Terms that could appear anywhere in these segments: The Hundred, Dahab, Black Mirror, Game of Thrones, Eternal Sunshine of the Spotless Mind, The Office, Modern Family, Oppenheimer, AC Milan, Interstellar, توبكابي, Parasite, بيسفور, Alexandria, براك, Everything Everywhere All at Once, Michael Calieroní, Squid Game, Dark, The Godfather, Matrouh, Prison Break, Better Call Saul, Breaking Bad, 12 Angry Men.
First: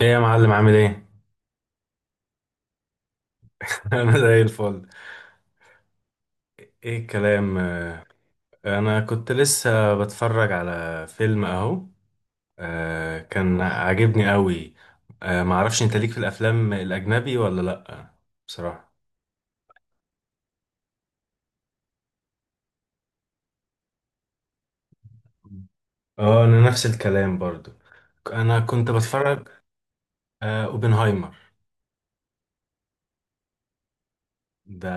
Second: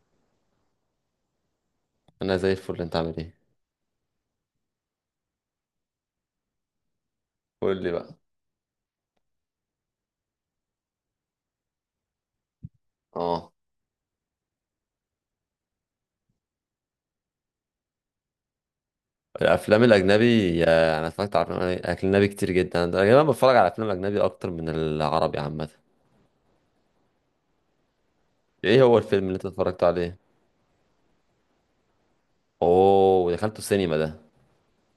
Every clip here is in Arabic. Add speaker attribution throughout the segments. Speaker 1: ايه يا معلم عامل ايه؟
Speaker 2: انا زي الفل، انت عامل ايه؟
Speaker 1: انا زي الفل. ايه الكلام؟
Speaker 2: قول لي بقى.
Speaker 1: انا كنت لسه بتفرج على فيلم اهو.
Speaker 2: اه،
Speaker 1: كان عاجبني قوي. معرفش انت ليك في الافلام الاجنبي ولا لا، بصراحة.
Speaker 2: الافلام الاجنبي، انا اتفرجت على افلام اجنبي كتير جدا. انا غالبا بتفرج على افلام اجنبي اكتر من العربي عامه.
Speaker 1: اه انا نفس الكلام برضو، انا
Speaker 2: ايه
Speaker 1: كنت
Speaker 2: هو الفيلم اللي انت
Speaker 1: بتفرج.
Speaker 2: اتفرجت عليه؟
Speaker 1: اوبنهايمر.
Speaker 2: اوه، دخلته السينما ده؟
Speaker 1: ده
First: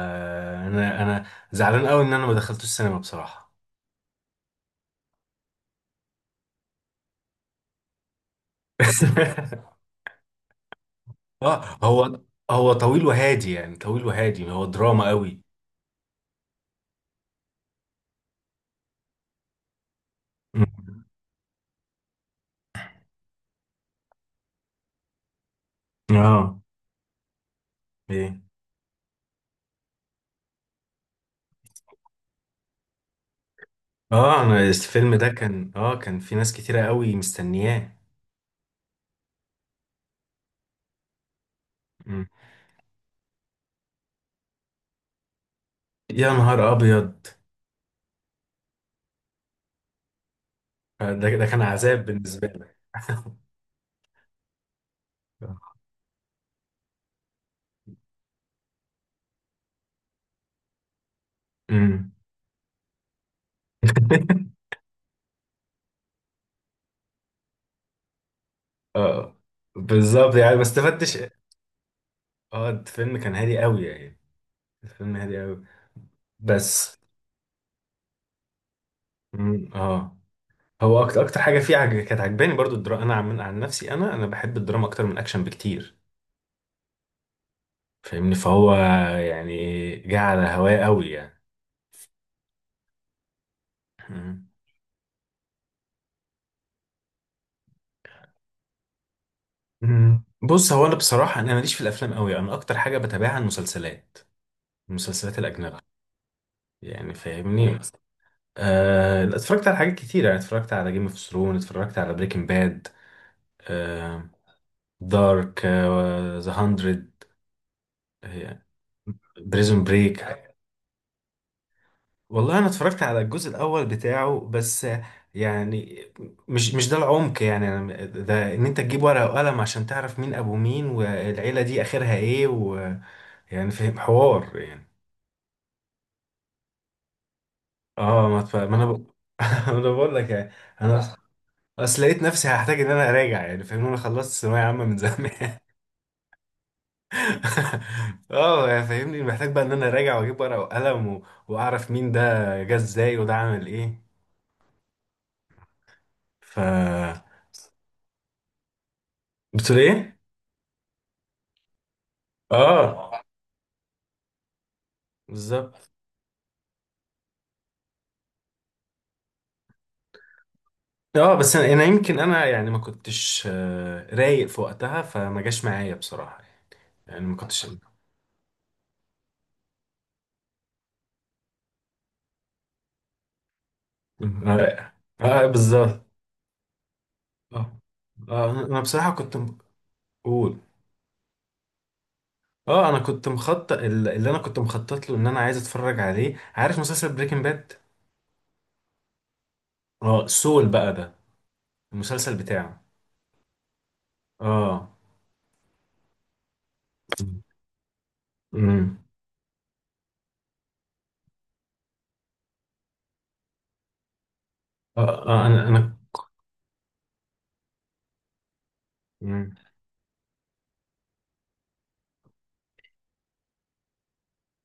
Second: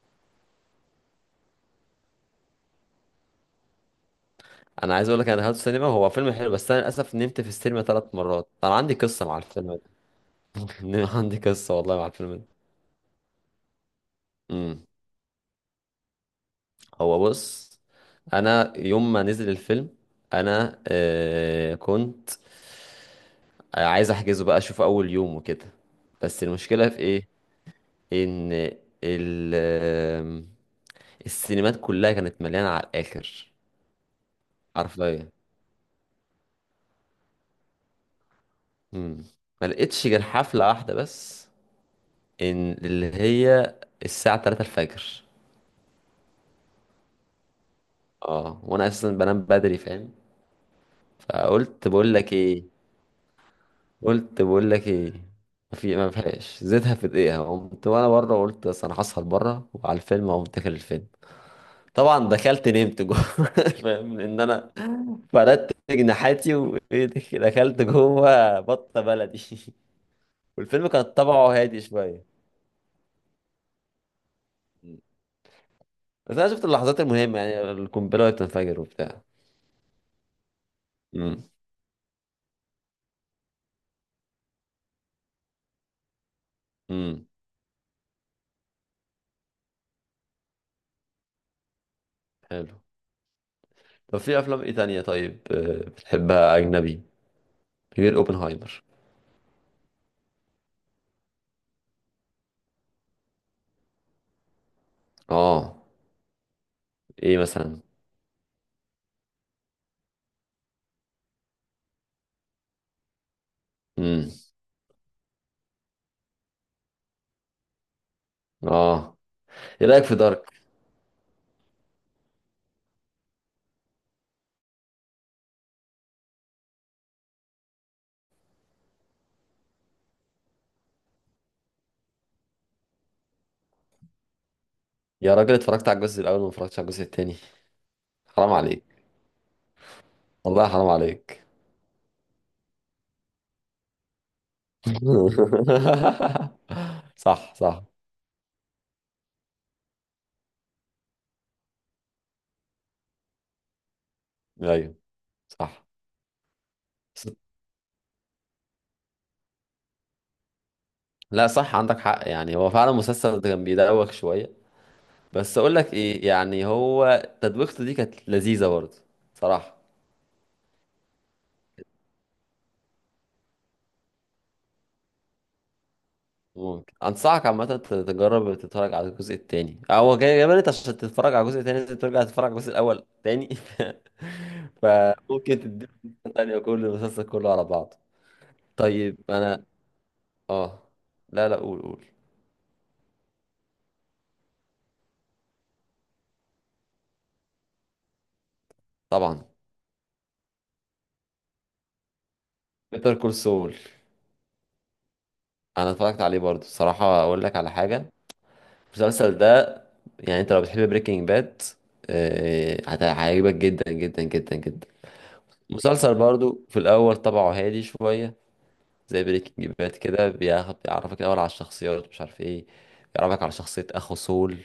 Speaker 1: انا زعلان قوي ان انا ما دخلتوش السينما بصراحة.
Speaker 2: انا عايز اقول لك، انا دخلته السينما. هو فيلم حلو، بس انا للاسف نمت في السينما ثلاث مرات. انا عندي قصه مع الفيلم ده. عندي
Speaker 1: اه.
Speaker 2: قصه والله مع
Speaker 1: هو
Speaker 2: الفيلم ده.
Speaker 1: هو طويل وهادي يعني، طويل وهادي، هو
Speaker 2: امم
Speaker 1: دراما قوي.
Speaker 2: هو بص، انا يوم ما نزل الفيلم انا
Speaker 1: مم.
Speaker 2: كنت عايز احجزه بقى، اشوف اول يوم وكده. بس
Speaker 1: اه.
Speaker 2: المشكله في ايه؟
Speaker 1: ايه؟
Speaker 2: ان ال آم، السينمات كلها كانت مليانه على الاخر.
Speaker 1: اه انا الفيلم
Speaker 2: حرفيا.
Speaker 1: ده كان اه كان في ناس كتيرة قوي مستنياه.
Speaker 2: امم ما لقيتش غير حفله واحده بس،
Speaker 1: مم.
Speaker 2: ان اللي هي الساعه 3 الفجر.
Speaker 1: يا نهار ابيض.
Speaker 2: اه، وانا اساسا بنام بدري، فاهم؟
Speaker 1: ده كان
Speaker 2: فقلت
Speaker 1: عذاب
Speaker 2: بقول لك
Speaker 1: بالنسبة
Speaker 2: ايه،
Speaker 1: لك.
Speaker 2: قلت بقول لك ايه، ما فيهاش زيتها، في دقيقه قمت وانا بره. قلت بس انا هسهر بره، وعلى الفيلم اقوم داخل الفيلم.
Speaker 1: امم
Speaker 2: طبعا دخلت نمت جوه. فاهم ان انا فردت جناحاتي وايه، دخلت جوه بطه
Speaker 1: اه
Speaker 2: بلدي.
Speaker 1: بالظبط، يعني ما
Speaker 2: والفيلم كان
Speaker 1: استفدتش.
Speaker 2: طبعه هادي شويه،
Speaker 1: اه الفيلم كان هادي قوي يعني، الفيلم هادي قوي،
Speaker 2: بس انا شفت
Speaker 1: بس.
Speaker 2: اللحظات المهمه، يعني القنبله وهي بتنفجر وبتاع.
Speaker 1: مم، اه هو اكتر اكتر
Speaker 2: امم
Speaker 1: حاجه فيه كانت عجباني برضو الدراما، انا عن نفسي، انا بحب الدراما اكتر من الاكشن بكتير،
Speaker 2: امم
Speaker 1: فاهمني. فهو، يعني جه على هواه قوي يعني.
Speaker 2: حلو. طب في
Speaker 1: إمم.
Speaker 2: افلام ايه تانية طيب، بتحبها اجنبي غير اوبنهايمر؟
Speaker 1: مم. بص هو انا بصراحه انا ماليش في الافلام قوي، انا اكتر حاجه بتابعها المسلسلات، المسلسلات
Speaker 2: اه.
Speaker 1: الاجنبيه، يعني
Speaker 2: ايه
Speaker 1: فاهمني.
Speaker 2: مثلا؟
Speaker 1: آه اتفرجت على حاجات كتير يعني، اتفرجت على جيم اوف ثرون، اتفرجت على بريكنج باد، آه،
Speaker 2: امم.
Speaker 1: دارك، ذا هاندرد،
Speaker 2: اه.
Speaker 1: بريزون
Speaker 2: ايه رايك في
Speaker 1: بريك.
Speaker 2: دارك؟
Speaker 1: والله انا اتفرجت على الجزء الاول بتاعه بس، يعني مش ده العمق، يعني ده ان انت تجيب ورقه وقلم عشان تعرف مين ابو مين والعيله دي اخرها ايه ويعني، فاهم حوار يعني.
Speaker 2: يا راجل، اتفرجت على الجزء الاول وما اتفرجتش على الجزء التاني؟
Speaker 1: اه ما
Speaker 2: حرام
Speaker 1: تف... ما
Speaker 2: عليك.
Speaker 1: انا ب... ما انا بقول لك يعني.
Speaker 2: والله حرام
Speaker 1: انا أص-
Speaker 2: عليك.
Speaker 1: اصل لقيت نفسي هحتاج ان انا اراجع، يعني فاهمني، انا خلصت ثانويه عامه من زمان.
Speaker 2: صح، صح.
Speaker 1: اه يعني فاهمني، محتاج بقى ان انا اراجع واجيب ورقه وقلم و... واعرف مين ده جه ازاي وده عمل ايه.
Speaker 2: ايوه، صح.
Speaker 1: ف، بتقول ايه؟
Speaker 2: لا، صح، عندك حق. يعني هو فعلا
Speaker 1: اه
Speaker 2: المسلسل ده كان بيدوخ شوية. بس اقول
Speaker 1: بالظبط.
Speaker 2: لك ايه، يعني هو تدويخته دي كانت لذيذة برضه، صراحة.
Speaker 1: اه بس انا يمكن انا يعني ما كنتش رايق في وقتها، فما جاش معايا بصراحه،
Speaker 2: ممكن
Speaker 1: يعني ما
Speaker 2: انصحك عامة
Speaker 1: كنتش.
Speaker 2: تجرب تتفرج على الجزء التاني. هو جاي بالك، عشان تتفرج على الجزء التاني لازم ترجع تتفرج على الجزء الاول تاني.
Speaker 1: اه
Speaker 2: فممكن تديله
Speaker 1: بالظبط.
Speaker 2: فرصة تانية، كل المسلسل كله على
Speaker 1: اه
Speaker 2: بعضه.
Speaker 1: انا بصراحه
Speaker 2: طيب
Speaker 1: كنت.
Speaker 2: انا،
Speaker 1: قول.
Speaker 2: اه، لا لا، قول قول.
Speaker 1: اه انا كنت مخطط، اللي انا كنت مخطط له ان انا عايز اتفرج عليه، عارف مسلسل بريكنج باد.
Speaker 2: طبعا.
Speaker 1: اه سول بقى، ده المسلسل بتاعه.
Speaker 2: بيتر كول سول.
Speaker 1: اه.
Speaker 2: انا اتفرجت عليه برضه، صراحة اقول لك على حاجة.
Speaker 1: امم
Speaker 2: المسلسل ده، يعني انت لو بتحب بريكنج باد هيعجبك جدا جدا جدا جدا.
Speaker 1: اه انا.
Speaker 2: مسلسل برضو في الاول طبعه هادي شويه، زي
Speaker 1: مم.
Speaker 2: بريكنج باد كده، بياخد بيعرفك الاول على الشخصيات، مش عارف ايه. بيعرفك على شخصيه اخو سول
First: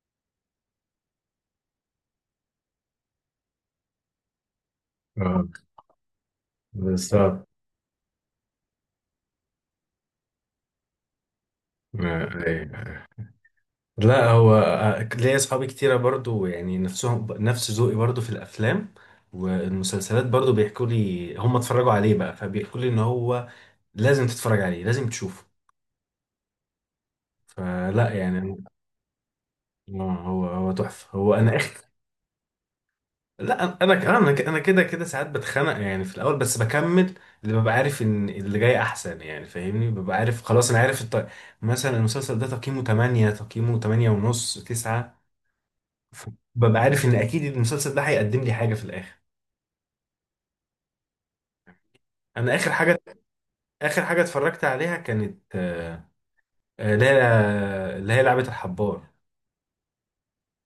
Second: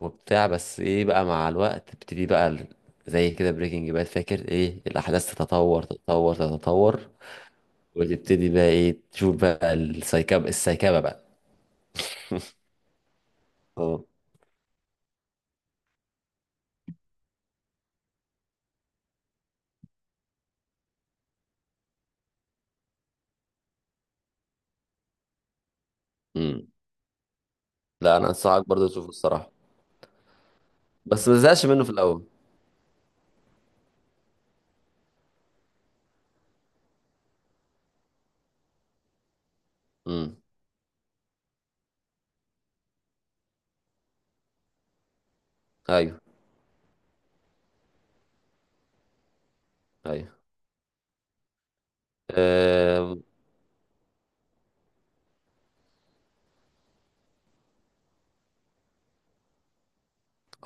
Speaker 2: وبتاع، بس ايه بقى، مع الوقت تبتدي بقى زي كده بريكنج باد، فاكر ايه، الاحداث
Speaker 1: اه
Speaker 2: تتطور تتطور تتطور،
Speaker 1: بالظبط.
Speaker 2: وتبتدي بقى ايه، تشوف بقى السايكابه بقى.
Speaker 1: أيوة.
Speaker 2: اه.
Speaker 1: لا هو ليا اصحابي كتيره برضو، يعني نفسهم نفس ذوقي برضو في الافلام والمسلسلات، برضو بيحكوا لي هم اتفرجوا عليه بقى، فبيحكوا لي ان هو لازم تتفرج عليه، لازم تشوفه.
Speaker 2: امم.
Speaker 1: فلا
Speaker 2: لا، انا
Speaker 1: يعني.
Speaker 2: انصحك برضو تشوفه الصراحه،
Speaker 1: هو تحفه،
Speaker 2: بس
Speaker 1: هو
Speaker 2: ما
Speaker 1: انا.
Speaker 2: زهقش منه في الاول.
Speaker 1: لا انا كمان انا أنا كده ساعات بتخنق يعني في الاول، بس بكمل. اللي ببقى عارف ان اللي جاي احسن، يعني فاهمني، ببقى
Speaker 2: امم.
Speaker 1: عارف خلاص انا عارف مثلا المسلسل ده تقييمه 8، تقييمه 8 ونص، 9.
Speaker 2: ايوه،
Speaker 1: ببقى عارف ان اكيد المسلسل ده هيقدم لي حاجه في الاخر.
Speaker 2: ايوه.
Speaker 1: انا اخر حاجه،
Speaker 2: اه.
Speaker 1: اخر حاجه اتفرجت عليها كانت اللي هي، اللي هي لعبه الحبار.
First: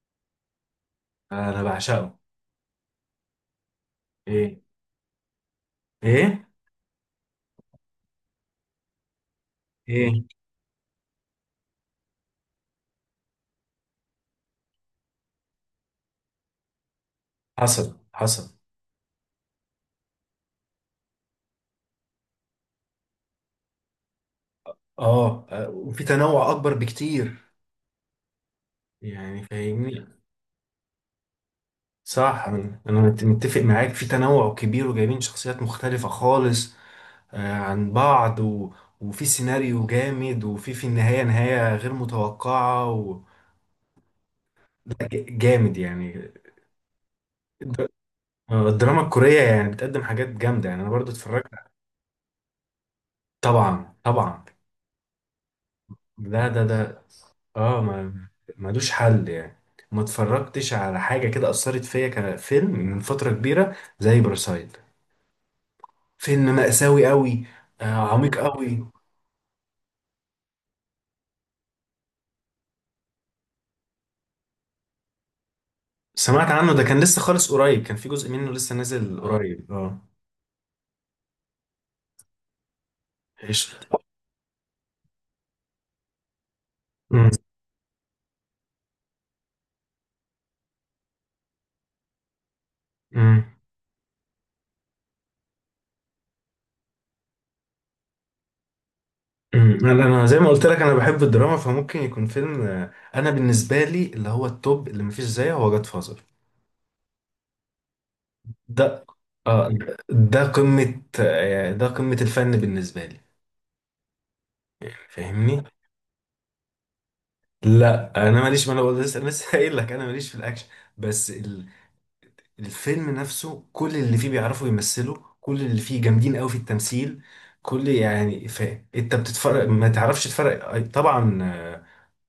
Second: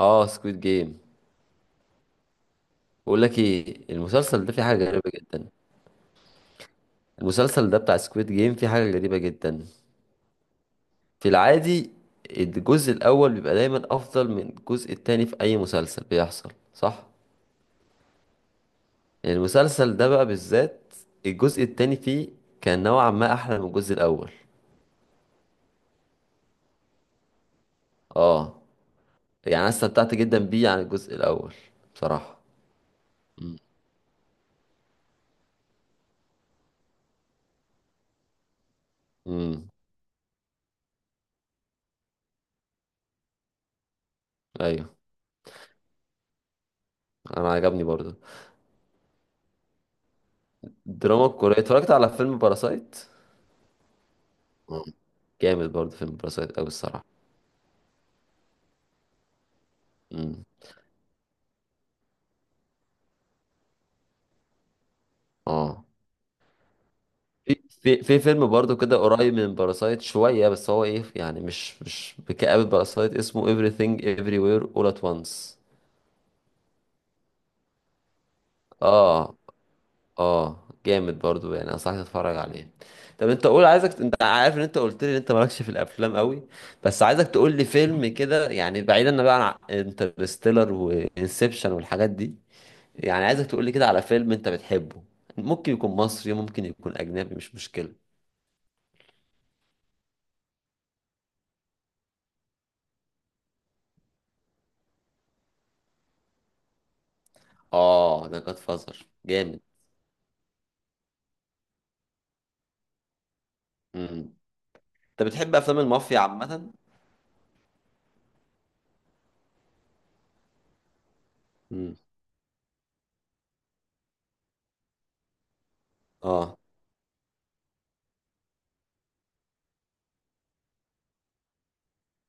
Speaker 2: آه، سكويد جيم.
Speaker 1: انا بعشقه.
Speaker 2: بقول لك ايه، المسلسل ده
Speaker 1: ايه؟
Speaker 2: فيه حاجه غريبه جدا.
Speaker 1: ايه؟
Speaker 2: المسلسل ده بتاع سكويد جيم فيه حاجه غريبه جدا.
Speaker 1: ايه؟
Speaker 2: في العادي الجزء الاول بيبقى دايما افضل من الجزء التاني في اي مسلسل، بيحصل صح؟
Speaker 1: حصل حصل.
Speaker 2: يعني المسلسل ده بقى بالذات الجزء التاني فيه كان نوعا ما احلى من الجزء الاول.
Speaker 1: اه وفي تنوع اكبر بكتير،
Speaker 2: اه.
Speaker 1: يعني
Speaker 2: يعني انا
Speaker 1: فاهمني.
Speaker 2: استمتعت جدا بيه عن الجزء الاول، بصراحه.
Speaker 1: صح انا متفق معاك في تنوع كبير وجايبين شخصيات مختلفة خالص عن بعض و... وفي
Speaker 2: امم.
Speaker 1: سيناريو جامد وفي في النهاية نهاية غير متوقعة و...
Speaker 2: ايوه.
Speaker 1: لا، جامد يعني.
Speaker 2: انا عجبني
Speaker 1: الد-
Speaker 2: برضه.
Speaker 1: الدراما الكورية يعني بتقدم حاجات جامدة، يعني انا برضو
Speaker 2: الدراما
Speaker 1: اتفرجت.
Speaker 2: الكورية، اتفرجت على فيلم باراسايت.
Speaker 1: طبعا طبعا.
Speaker 2: آه. جامد برضه فيلم
Speaker 1: ده
Speaker 2: باراسايت
Speaker 1: ده
Speaker 2: أوي،
Speaker 1: ده
Speaker 2: الصراحة.
Speaker 1: اه ما ملوش حل يعني، ما
Speaker 2: امم.
Speaker 1: اتفرجتش على حاجة كده أثرت فيا كفيلم من فترة كبيرة زي باراسايت.
Speaker 2: اه.
Speaker 1: فيلم مأساوي قوي.
Speaker 2: في
Speaker 1: آه،
Speaker 2: في في
Speaker 1: عميق
Speaker 2: فيلم برضه
Speaker 1: قوي.
Speaker 2: كده قريب من باراسايت شوية، بس هو ايه يعني، مش بكآبة باراسايت، اسمه Everything Everywhere All at Once.
Speaker 1: سمعت عنه، ده كان لسه خالص قريب، كان في جزء منه لسه نازل اه
Speaker 2: اه.
Speaker 1: قريب اه.
Speaker 2: اه، جامد برضه، يعني انصحك تتفرج عليه. طب انت قول، عايزك،
Speaker 1: قشطة.
Speaker 2: انت عارف ان انت قلت لي ان انت مالكش في الافلام قوي، بس عايزك
Speaker 1: أمم.
Speaker 2: تقول لي فيلم كده، يعني بعيدا بقى عن انترستيلر وانسبشن والحاجات دي. يعني
Speaker 1: أمم.
Speaker 2: عايزك تقولي كده على فيلم انت بتحبه. ممكن يكون مصري، ممكن يكون اجنبي، مش مشكلة.
Speaker 1: أمم. انا زي ما قلت لك، انا بحب الدراما، فممكن يكون فيلم انا بالنسبه لي اللي هو التوب اللي مفيش زيه هو جاد فازر.
Speaker 2: اه، ده جاد
Speaker 1: ده،
Speaker 2: فازر جامد.
Speaker 1: اه ده قمه ده قمه الفن بالنسبه لي،
Speaker 2: امم. انت بتحب
Speaker 1: فاهمني.
Speaker 2: افلام المافيا عامة؟
Speaker 1: لا انا ماليش، ما انا بقول لسه، قايل لك انا ماليش في الاكشن، بس.
Speaker 2: امم.
Speaker 1: الفيلم نفسه كل اللي فيه بيعرفوا يمثلوا، كل اللي فيه جامدين قوي في
Speaker 2: اه.
Speaker 1: التمثيل، كل يعني انت بتتفرج ما تعرفش تفرق طبعا.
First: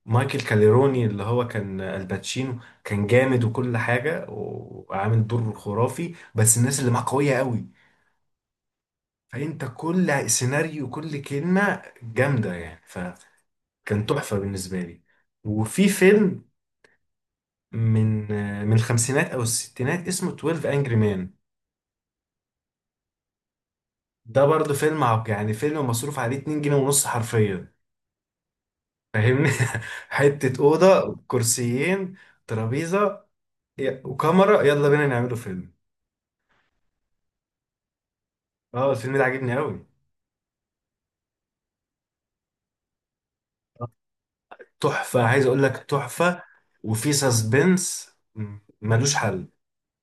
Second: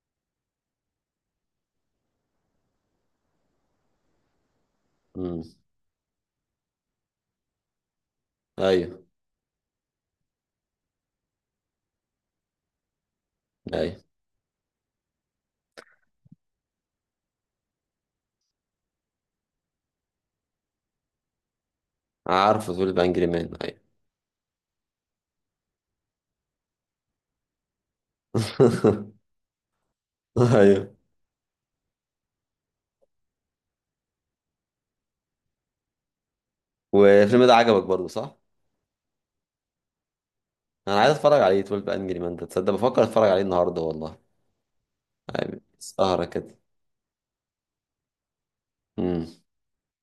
Speaker 1: مايكل كاليروني اللي هو كان الباتشينو كان جامد وكل حاجة وعامل
Speaker 2: امم.
Speaker 1: دور خرافي، بس الناس اللي معاه قوية قوي،
Speaker 2: ايوه،
Speaker 1: فانت كل سيناريو وكل كلمة جامدة يعني، فكان
Speaker 2: ايوه،
Speaker 1: تحفة بالنسبة لي. وفي فيلم من من الخمسينات او الستينات اسمه 12 انجري مان،
Speaker 2: عارفه تقول بانجري مان، ايوه.
Speaker 1: ده برضه فيلم عب يعني فيلم مصروف عليه 2 جنيه ونص حرفيا، فاهمني. حتة
Speaker 2: ايوه.
Speaker 1: أوضة، كرسيين، ترابيزة، وكاميرا، يلا بينا نعمله فيلم.
Speaker 2: والفيلم ده عجبك برضه صح؟
Speaker 1: اه الفيلم ده عاجبني أوي،
Speaker 2: انا عايز اتفرج عليه، 12 انجري مان ده، تصدق بفكر اتفرج عليه النهارده والله.
Speaker 1: تحفة عايز
Speaker 2: يعني
Speaker 1: أقول لك
Speaker 2: سهرة
Speaker 1: تحفة،
Speaker 2: كده.
Speaker 1: وفي سسبنس ملوش
Speaker 2: امم.
Speaker 1: حل،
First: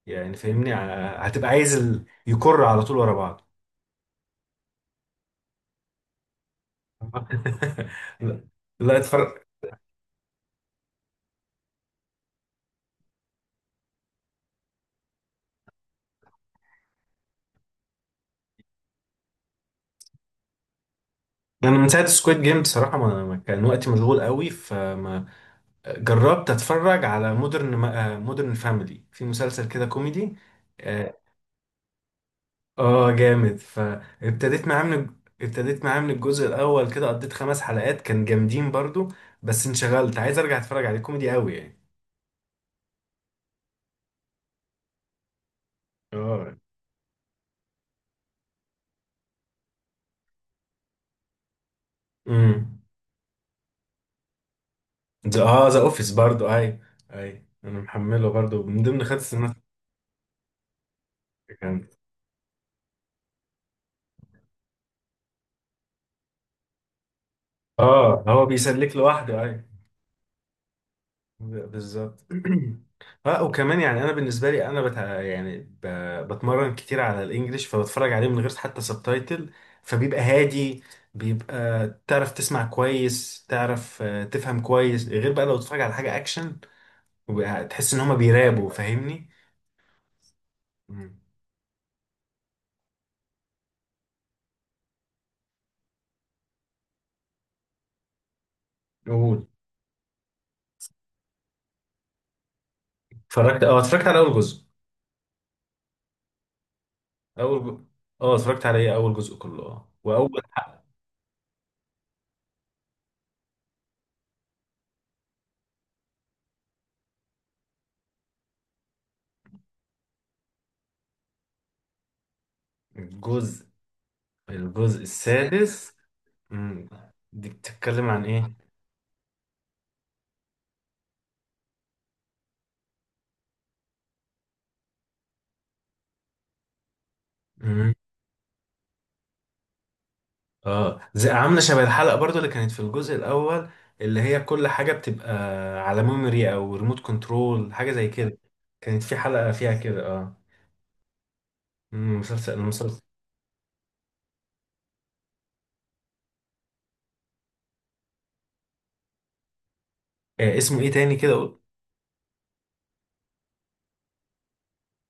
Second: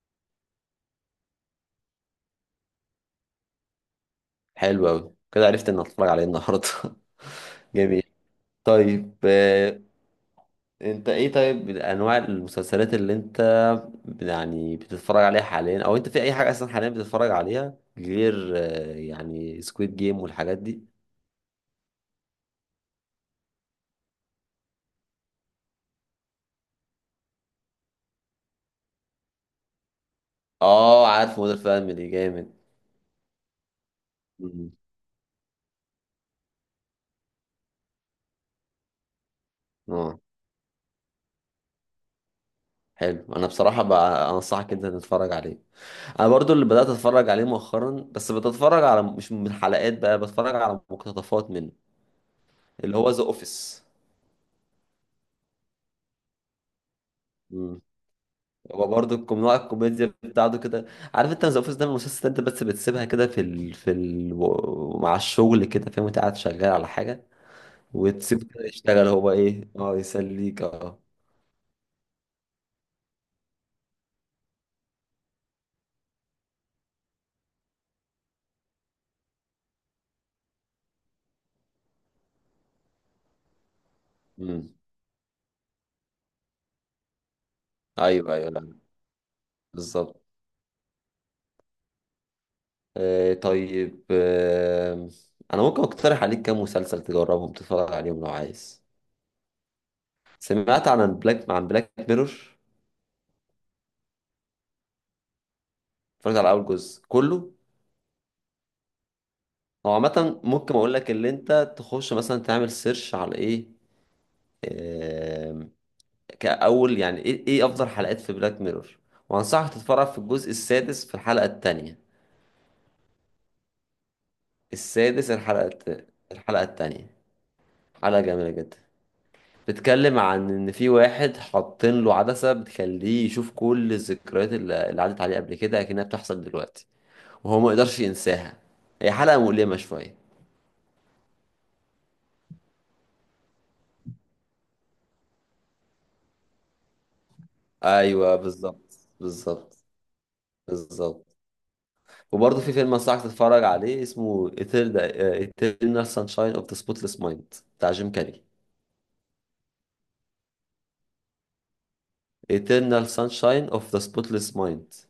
Speaker 1: يعني فاهمني. هتبقى عايز ال... يكر على طول ورا بعض.
Speaker 2: حلو قوي، كده عرفت ان اتفرج عليه النهارده. جميل.
Speaker 1: لا لا
Speaker 2: طيب،
Speaker 1: اتفرج.
Speaker 2: انت ايه طيب انواع المسلسلات اللي انت يعني بتتفرج عليها حاليا، او انت في اي حاجه اصلا حاليا بتتفرج عليها، غير يعني سكويد جيم والحاجات دي؟
Speaker 1: انا من ساعه سكويد جيم بصراحه ما كان وقتي مشغول قوي، فما جربت اتفرج على مودرن فاميلي، في مسلسل كده كوميدي.
Speaker 2: اه،
Speaker 1: اه
Speaker 2: عارف مودر فاميلي جامد.
Speaker 1: جامد، فابتديت
Speaker 2: مم.
Speaker 1: معاه من، ابتديت معاه من الجزء الاول كده، قضيت خمس حلقات كان جامدين برضو، بس انشغلت،
Speaker 2: اه.
Speaker 1: عايز ارجع اتفرج عليه، كوميدي قوي يعني.
Speaker 2: حلو، انا بصراحه بقى انصحك انت تتفرج عليه. انا
Speaker 1: اه.
Speaker 2: برضو اللي بدات اتفرج عليه مؤخرا، بس بتتفرج على، مش من حلقات بقى، بتفرج على مقتطفات منه،
Speaker 1: امم
Speaker 2: اللي هو ذا اوفيس.
Speaker 1: ذا، اه ذا اوفيس برضو، اي اي انا محمله برضو من
Speaker 2: هو
Speaker 1: ضمن
Speaker 2: برضه
Speaker 1: خمس سنوات.
Speaker 2: نوع الكوميديا بتاعته كده، عارف، انت ذا اوفيس ده
Speaker 1: كان
Speaker 2: من المسلسل انت بس بتسيبها كده في ال... في ال... مع الشغل كده، فاهم، انت قاعد شغال على حاجه
Speaker 1: اه هو
Speaker 2: وتسيبه كده
Speaker 1: بيسلك
Speaker 2: يشتغل هو،
Speaker 1: لوحده.
Speaker 2: ايه، اه يسليك، اه.
Speaker 1: بالظبط. اه وكمان يعني انا بالنسبه لي انا بتمرن كتير على الانجليش، فبتفرج عليه من غير حتى سبتايتل، فبيبقى هادي، بيبقى تعرف تسمع كويس، تعرف تفهم
Speaker 2: امم.
Speaker 1: كويس، غير بقى لو تتفرج على حاجه اكشن وبقى تحس ان هما
Speaker 2: ايوه ايوه،
Speaker 1: بيرابوا،
Speaker 2: لا،
Speaker 1: فاهمني.
Speaker 2: بالظبط.
Speaker 1: مم.
Speaker 2: آه، طيب، آه، انا ممكن اقترح عليك كام مسلسل تجربهم تتفرج عليهم لو عايز؟
Speaker 1: قول.
Speaker 2: سمعت عن عن بلاك ميرور؟
Speaker 1: اتفرجت اه اتفرجت على اول جزء.
Speaker 2: اتفرجت على اول جزء كله.
Speaker 1: اول ج... اه اتفرجت على ايه اول جزء كله، اه
Speaker 2: هو عامه
Speaker 1: واول
Speaker 2: ممكن
Speaker 1: حق.
Speaker 2: اقول لك، اللي انت تخش مثلا تعمل سيرش على ايه كأول، يعني إيه، إيه أفضل حلقات في بلاك ميرور، وأنصحك تتفرج في الجزء السادس في الحلقة التانية.
Speaker 1: الجزء الجزء
Speaker 2: السادس، الحلقة
Speaker 1: السادس.
Speaker 2: الحلقة
Speaker 1: مم.
Speaker 2: التانية.
Speaker 1: دي بتتكلم
Speaker 2: حلقة
Speaker 1: عن
Speaker 2: جميلة جدا، بتتكلم عن إن في واحد حاطين له عدسة بتخليه يشوف كل الذكريات اللي عدت عليه قبل كده، أكنها بتحصل دلوقتي، وهو ما
Speaker 1: ايه؟
Speaker 2: يقدرش ينساها. هي حلقة مؤلمة شوية.
Speaker 1: اه زي عامله شبه الحلقه برضو اللي كانت في الجزء الاول، اللي هي كل حاجه بتبقى على ميموري او ريموت كنترول، حاجه زي
Speaker 2: أيوه،
Speaker 1: كده، كانت
Speaker 2: بالظبط،
Speaker 1: في حلقه فيها
Speaker 2: بالظبط،
Speaker 1: كده اه.
Speaker 2: بالظبط. وبرضه في فيلم
Speaker 1: المسلسل.
Speaker 2: أنصحك تتفرج عليه اسمه Eternal، Eternal Sunshine of the Spotless Mind، بتاع جيم كاري.
Speaker 1: آه اسمه ايه تاني كده، قول-.
Speaker 2: Eternal Sunshine of the Spotless Mind.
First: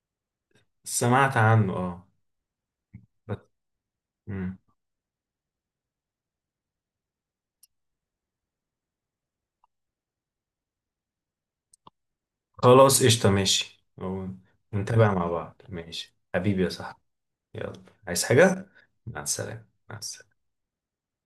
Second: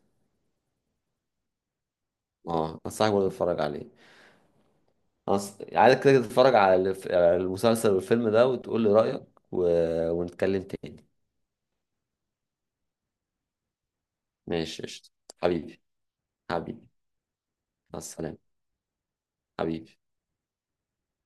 Speaker 1: سمعت عنه اه.
Speaker 2: اه، انصحك برضه
Speaker 1: بس-
Speaker 2: تتفرج عليه.
Speaker 1: مم.
Speaker 2: عايزك كده تتفرج على على المسلسل والفيلم ده وتقول لي رأيك، و... ونتكلم تاني.
Speaker 1: خلاص قشطه ماشي
Speaker 2: ماشي، قشطة.
Speaker 1: نتابع مع بعض،
Speaker 2: حبيبي،
Speaker 1: ماشي حبيبي يا
Speaker 2: حبيبي.
Speaker 1: صاحبي، يلا،
Speaker 2: مع
Speaker 1: عايز
Speaker 2: السلامة.
Speaker 1: حاجه؟ مع السلامه، مع
Speaker 2: حبيبي.
Speaker 1: السلامه.